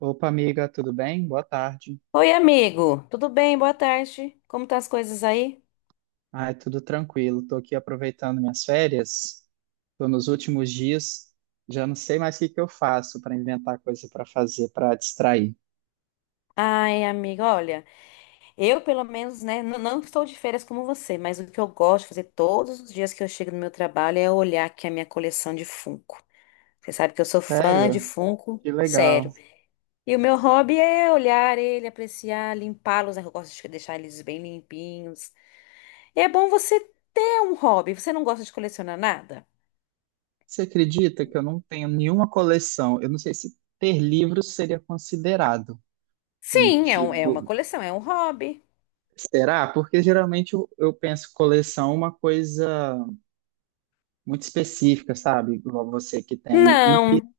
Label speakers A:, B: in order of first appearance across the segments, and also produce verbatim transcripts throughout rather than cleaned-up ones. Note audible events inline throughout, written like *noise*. A: Opa, amiga, tudo bem? Boa tarde.
B: Oi, amigo. Tudo bem? Boa tarde. Como tá as coisas aí?
A: Ai, tudo tranquilo. Tô aqui aproveitando minhas férias. Tô nos últimos dias. Já não sei mais o que que eu faço para inventar coisa para fazer, para distrair.
B: Ai, amigo, olha, eu pelo menos, né, n- não estou de férias como você, mas o que eu gosto de fazer todos os dias que eu chego no meu trabalho é olhar aqui a minha coleção de Funko. Você sabe que eu sou fã
A: Sério?
B: de Funko,
A: Que legal.
B: sério. E o meu hobby é olhar ele, apreciar, limpá-los, né? Eu gosto de deixar eles bem limpinhos. E é bom você ter um hobby. Você não gosta de colecionar nada?
A: Você acredita que eu não tenho nenhuma coleção? Eu não sei se ter livros seria considerado um
B: Sim, é um- é uma
A: tipo.
B: coleção, é um hobby.
A: Será? Porque geralmente eu, eu penso coleção é uma coisa muito específica, sabe? Igual você que tem. E
B: Não.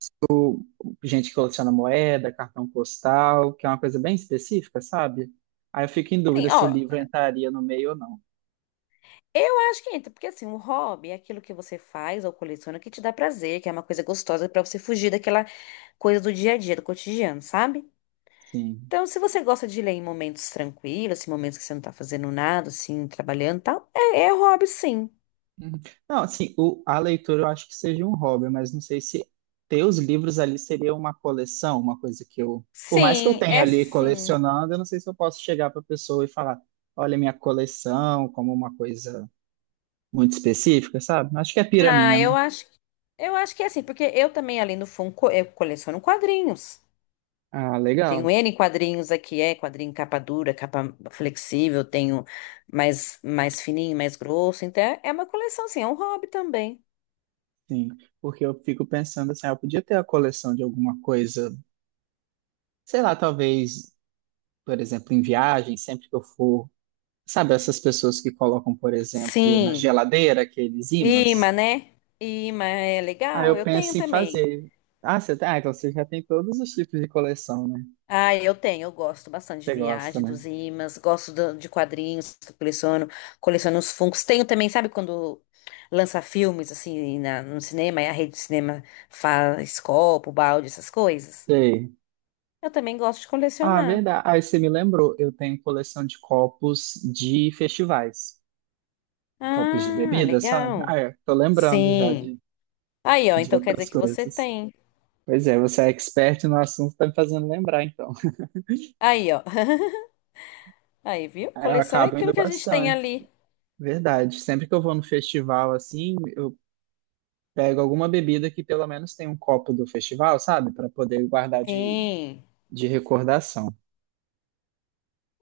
A: gente que coleciona moeda, cartão postal, que é uma coisa bem específica, sabe? Aí eu fico em dúvida
B: Sim,
A: se o
B: ó.
A: livro entraria no meio ou não.
B: Eu acho que entra, porque assim, um hobby é aquilo que você faz ou coleciona que te dá prazer, que é uma coisa gostosa pra você fugir daquela coisa do dia a dia, do cotidiano, sabe?
A: Sim.
B: Então, se você gosta de ler em momentos tranquilos, em momentos que você não tá fazendo nada, assim, trabalhando e tal, é, é hobby, sim.
A: Uhum. Não, assim, o- a leitura eu acho que seja um hobby, mas não sei se ter os livros ali seria uma coleção, uma coisa que eu. Por mais que eu
B: Sim,
A: tenha
B: é
A: ali
B: sim.
A: colecionando, eu não sei se eu posso chegar para a pessoa e falar: olha, minha coleção, como uma coisa muito específica, sabe? Acho que é pira
B: Ah,
A: minha,
B: eu
A: né?
B: acho, eu acho que é assim, porque eu também, além do fundo, eu coleciono quadrinhos.
A: Ah,
B: Tenho
A: legal.
B: N quadrinhos aqui, é quadrinho capa dura, capa flexível, tenho mais, mais fininho, mais grosso. Então é é uma coleção, sim, é um hobby também.
A: Sim, porque eu fico pensando assim, ah, eu podia ter a coleção de alguma coisa. Sei lá, talvez, por exemplo, em viagem, sempre que eu for, sabe, essas pessoas que colocam, por exemplo, na
B: Sim,
A: geladeira aqueles
B: imã,
A: ímãs?
B: né? Imã é
A: Aí
B: legal,
A: eu
B: eu tenho
A: penso em
B: também.
A: fazer. Ah, você tem, ah, então você já tem todos os tipos de coleção, né?
B: Ah, eu tenho, eu gosto bastante de
A: Você gosta,
B: viagem,
A: né?
B: dos imãs, gosto do- de quadrinhos que eu coleciono, coleciono os Funkos. Tenho também, sabe quando lança filmes assim na- no cinema e a rede de cinema faz copo, balde, essas coisas?
A: Sei.
B: Eu também gosto de
A: Ah,
B: colecionar.
A: verdade. Aí você me lembrou, eu tenho coleção de copos de festivais, copos de
B: Ah,
A: bebida, sabe? Ah,
B: legal.
A: é, tô lembrando já
B: Sim.
A: de,
B: Aí, ó,
A: de
B: então quer dizer
A: outras
B: que você
A: coisas.
B: tem.
A: Pois é, você é expert no assunto, tá me fazendo lembrar, então.
B: Aí, ó. *laughs* Aí, viu?
A: *laughs* Aí eu
B: Coleção é
A: acabo
B: aquilo
A: indo
B: que a gente tem
A: bastante.
B: ali.
A: Verdade. Sempre que eu vou no festival assim, eu pego alguma bebida que pelo menos tem um copo do festival, sabe? Para poder guardar de,
B: Sim.
A: de recordação.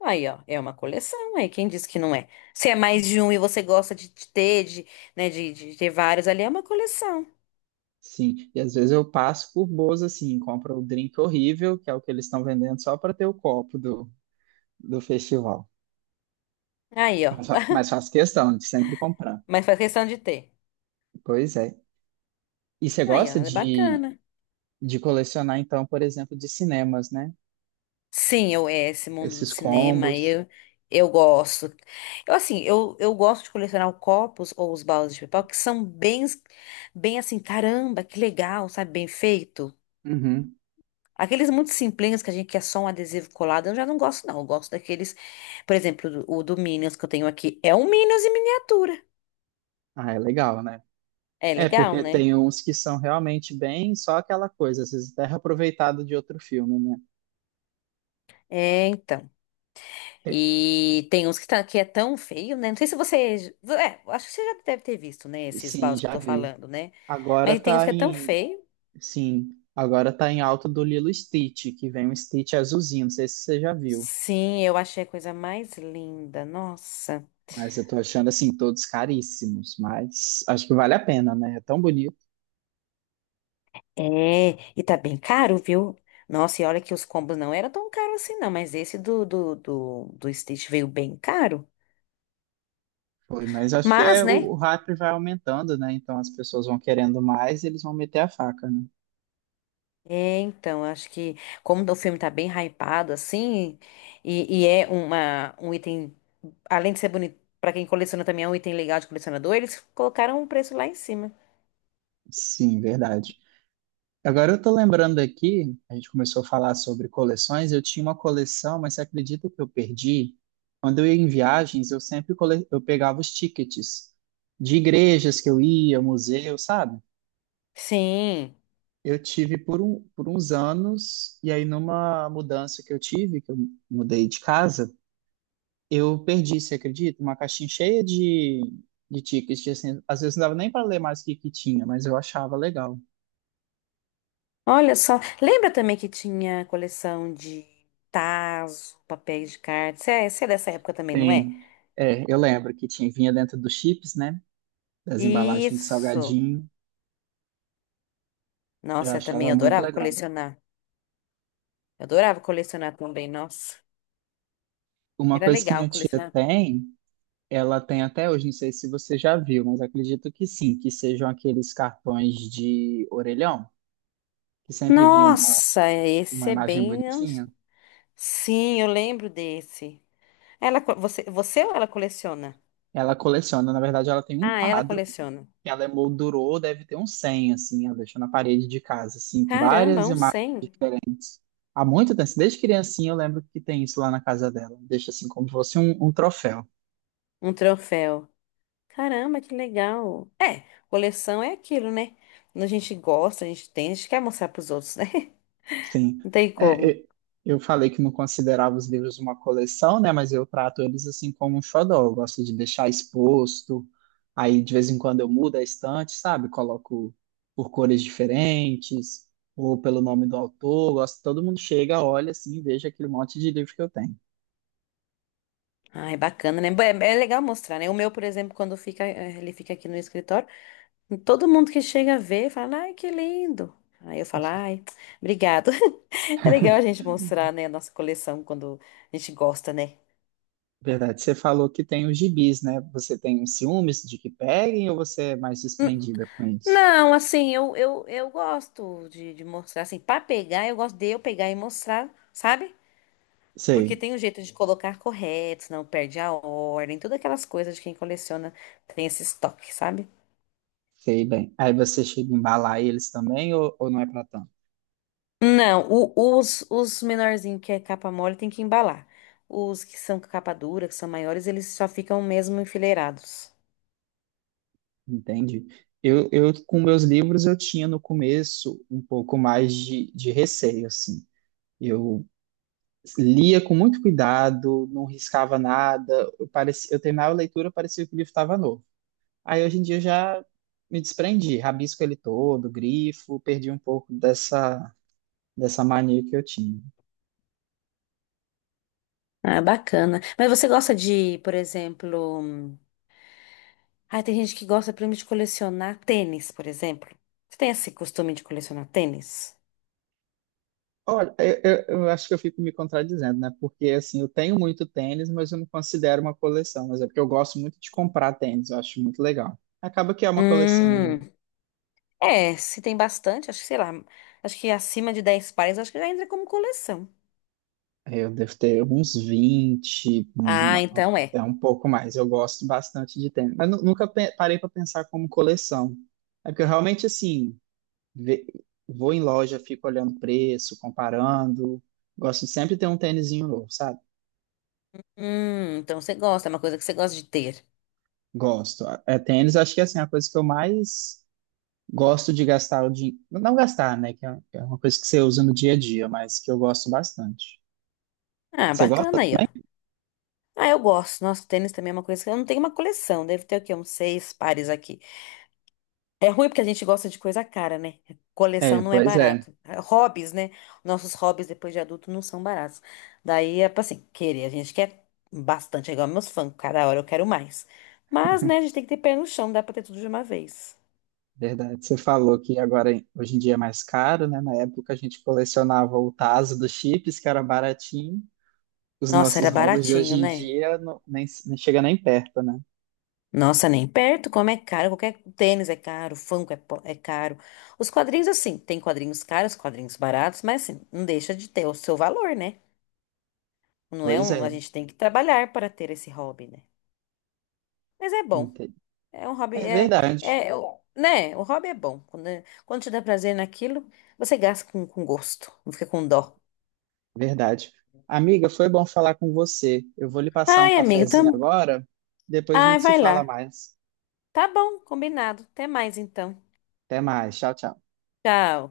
B: Aí, ó, é uma coleção, aí quem disse que não é? Se é mais de um e você gosta de de ter, de, né, de, de ter vários ali, é uma coleção.
A: Sim. E às vezes eu passo por boas assim, compro o drink horrível, que é o que eles estão vendendo só para ter o copo do, do festival.
B: Aí, ó.
A: Mas, fa-
B: *laughs*
A: mas faço questão de sempre comprar.
B: Mas faz questão de ter.
A: Pois é. E você
B: Aí, ó,
A: gosta
B: é
A: de,
B: bacana.
A: de colecionar, então, por exemplo, de cinemas, né?
B: Sim, eu é esse mundo do
A: Esses
B: cinema,
A: combos.
B: eu eu gosto. Eu assim, eu, eu gosto de colecionar copos ou os baldes de papel que são bem bem assim, caramba, que legal, sabe, bem feito.
A: Uhum.
B: Aqueles muito simplinhos que a gente quer só um adesivo colado, eu já não gosto não. Eu gosto daqueles, por exemplo, do- o do Minions que eu tenho aqui, é um Minions em miniatura.
A: Ah, é legal, né?
B: É
A: É,
B: legal,
A: porque
B: né?
A: tem uns que são realmente bem só aquela coisa, às vezes até reaproveitado de outro filme, né?
B: É, então.
A: É,
B: E tem uns que, tá, que é tão feio, né? Não sei se você. É, acho que você já deve ter visto, né? Esses
A: sim,
B: baldes que eu
A: já
B: tô
A: vi.
B: falando, né?
A: Agora
B: Mas tem uns
A: tá
B: que é tão
A: em.
B: feio.
A: Sim, agora tá em alta do Lilo e Stitch, que vem um Stitch azulzinho, não sei se você já viu.
B: Sim, eu achei a coisa mais linda. Nossa.
A: Mas eu tô achando, assim, todos caríssimos, mas acho que vale a pena, né? É tão bonito.
B: É, e tá bem caro, viu? Nossa, e olha que os combos não eram tão caros assim, não. Mas esse do, do, do, do Stitch veio bem caro.
A: Foi, mas acho que
B: Mas,
A: é, o,
B: né?
A: o hype vai aumentando, né? Então as pessoas vão querendo mais e eles vão meter a faca, né?
B: É, então, acho que como o filme tá bem hypado, assim, e, e é uma, um item, além de ser bonito, pra quem coleciona também é um item legal de colecionador, eles colocaram um preço lá em cima.
A: Sim, verdade. Agora eu tô lembrando aqui, a gente começou a falar sobre coleções, eu tinha uma coleção, mas você acredita que eu perdi? Quando eu ia em viagens, eu sempre cole... eu pegava os tickets de igrejas que eu ia, museu, sabe?
B: Sim.
A: Eu tive por, um, por uns anos, e aí numa mudança que eu tive, que eu mudei de casa, eu perdi, você acredita? Uma caixinha cheia de, de tickets, de, assim, às vezes não dava nem para ler mais o que que tinha, mas eu achava legal.
B: Olha só, lembra também que tinha coleção de tazos, papéis de cartas? Você é, você é dessa época também, não
A: Tem
B: é?
A: é, eu lembro que tinha, vinha dentro dos chips, né? Das embalagens de
B: Isso.
A: salgadinho. Eu
B: Nossa, eu também
A: achava muito
B: adorava
A: legal.
B: colecionar. Eu adorava colecionar também, nossa.
A: Uma
B: Era
A: coisa que
B: legal
A: minha tia
B: colecionar.
A: tem, ela tem até hoje, não sei se você já viu, mas acredito que sim, que sejam aqueles cartões de orelhão, que sempre vinha uma,
B: Nossa,
A: uma
B: esse é
A: imagem
B: bem.
A: bonitinha.
B: Sim, eu lembro desse. Ela, co- você, você ou ela coleciona?
A: Ela coleciona, na verdade, ela tem um
B: Ah, ela
A: quadro,
B: coleciona.
A: que ela emoldurou, deve ter uns cem, assim, ela deixou na parede de casa, assim, com
B: Caramba,
A: várias
B: um
A: imagens
B: cem,
A: diferentes. Há muito tempo, desde criancinha eu lembro que tem isso lá na casa dela. Deixa assim como se fosse um um troféu.
B: um troféu. Caramba, que legal. É, coleção é aquilo, né? Quando a gente gosta, a gente tem, a gente quer mostrar pros outros, né?
A: Sim.
B: *laughs* Não tem
A: É,
B: como.
A: e- eu falei que não considerava os livros uma coleção, né? Mas eu trato eles assim como um xodó. Eu gosto de deixar exposto. Aí, de vez em quando, eu mudo a estante, sabe? Coloco por cores diferentes ou pelo nome do autor. Eu gosto, todo mundo chega, olha assim e veja aquele monte de livro que eu tenho.
B: Ah, é bacana, né? Bom, É, é legal mostrar, né? O meu, por exemplo, quando fica, eh, ele fica aqui no escritório, todo mundo que chega vê fala, ai, que lindo. Aí eu falo, ai, *tsk* obrigado. *laughs* É legal a gente mostrar, né, a nossa coleção quando a gente gosta, né?
A: Verdade, você falou que tem os gibis, né? Você tem ciúmes de que peguem ou você é mais desprendida com isso?
B: Não, assim, eu, eu, eu gosto de, de mostrar, assim, pra pegar, eu gosto de eu pegar e mostrar, sabe? Porque
A: Sei,
B: tem um jeito de colocar correto, senão perde a ordem, todas aquelas coisas de quem coleciona tem esse estoque, sabe?
A: sei bem. Aí você chega a embalar eles também ou, ou não é para tanto?
B: Não, o- os, os menorzinhos que é capa mole tem que embalar. Os que são capa dura, que são maiores, eles só ficam mesmo enfileirados.
A: Entende? Eu, eu, com meus livros, eu tinha no começo um pouco mais de, de receio, assim. Eu lia com muito cuidado, não riscava nada, eu, parecia, eu terminava a leitura, parecia que o livro estava novo. Aí, hoje em dia, eu já me desprendi, rabisco ele todo, grifo, perdi um pouco dessa, dessa mania que eu tinha.
B: Ah, bacana. Mas você gosta de, por exemplo. Ah, tem gente que gosta, por exemplo, de colecionar tênis, por exemplo. Você tem esse costume de colecionar tênis?
A: Olha, eu, eu- eu acho que eu fico me contradizendo, né? Porque, assim, eu tenho muito tênis, mas eu não considero uma coleção. Mas é porque eu gosto muito de comprar tênis, eu acho muito legal. Acaba que é uma coleção, né?
B: Hum, é, se tem bastante, acho que, sei lá, acho que acima de dez pares, acho que já entra como coleção.
A: Eu devo ter uns vinte, um-
B: Ah, então é.
A: até um pouco mais. Eu gosto bastante de tênis. Mas nu- nunca pe- parei para pensar como coleção. É porque eu realmente, assim, ve- vou em loja, fico olhando preço, comparando. Gosto de sempre ter um tênisinho novo, sabe?
B: Hum, então você gosta, é uma coisa que você gosta de ter.
A: Gosto. É, tênis, acho que, assim, é a coisa que eu mais gosto de gastar o dinheiro. Não gastar, né? Que é que é uma coisa que você usa no dia a dia, mas que eu gosto bastante.
B: Ah,
A: Você gosta?
B: bacana aí, ó. Ah, eu gosto. Nossa, tênis também é uma coisa que eu não tenho uma coleção, deve ter o quê? Uns seis pares aqui. É ruim porque a gente gosta de coisa cara, né?
A: É,
B: Coleção não é
A: pois é.
B: barato. Hobbies, né? Nossos hobbies depois de adulto não são baratos. Daí é pra assim, querer. A gente quer bastante, é igual meus fãs. Cada hora eu quero mais. Mas, né, a gente tem que ter pé no chão, dá pra ter tudo de uma vez.
A: Verdade. Você falou que agora, hoje em dia, é mais caro, né? Na época, a gente colecionava o taso dos chips, que era baratinho. Os
B: Nossa,
A: nossos
B: era
A: hobbies de hoje
B: baratinho,
A: em
B: né?
A: dia não, nem, nem chega nem perto, né?
B: Nossa, nem perto, como é caro. Qualquer tênis é caro, Funko é, po- é caro. Os quadrinhos, assim, tem quadrinhos caros, quadrinhos baratos, mas assim, não deixa de ter o seu valor, né? Não é
A: Pois
B: um. A
A: é.
B: gente tem que trabalhar para ter esse hobby, né? Mas é bom.
A: Entendi.
B: É um hobby,
A: É
B: é, é,
A: verdade.
B: é eu- né? O hobby é bom. Quando, quando te dá prazer naquilo, você gasta com, com, gosto, não fica com dó.
A: Verdade. Amiga, foi bom falar com você. Eu vou lhe passar um
B: Ai, amigo, tam...
A: cafezinho agora, depois a
B: Ai,
A: gente se
B: vai
A: fala
B: lá.
A: mais.
B: Tá bom, combinado. Até mais então.
A: Até mais. Tchau, tchau.
B: Tchau.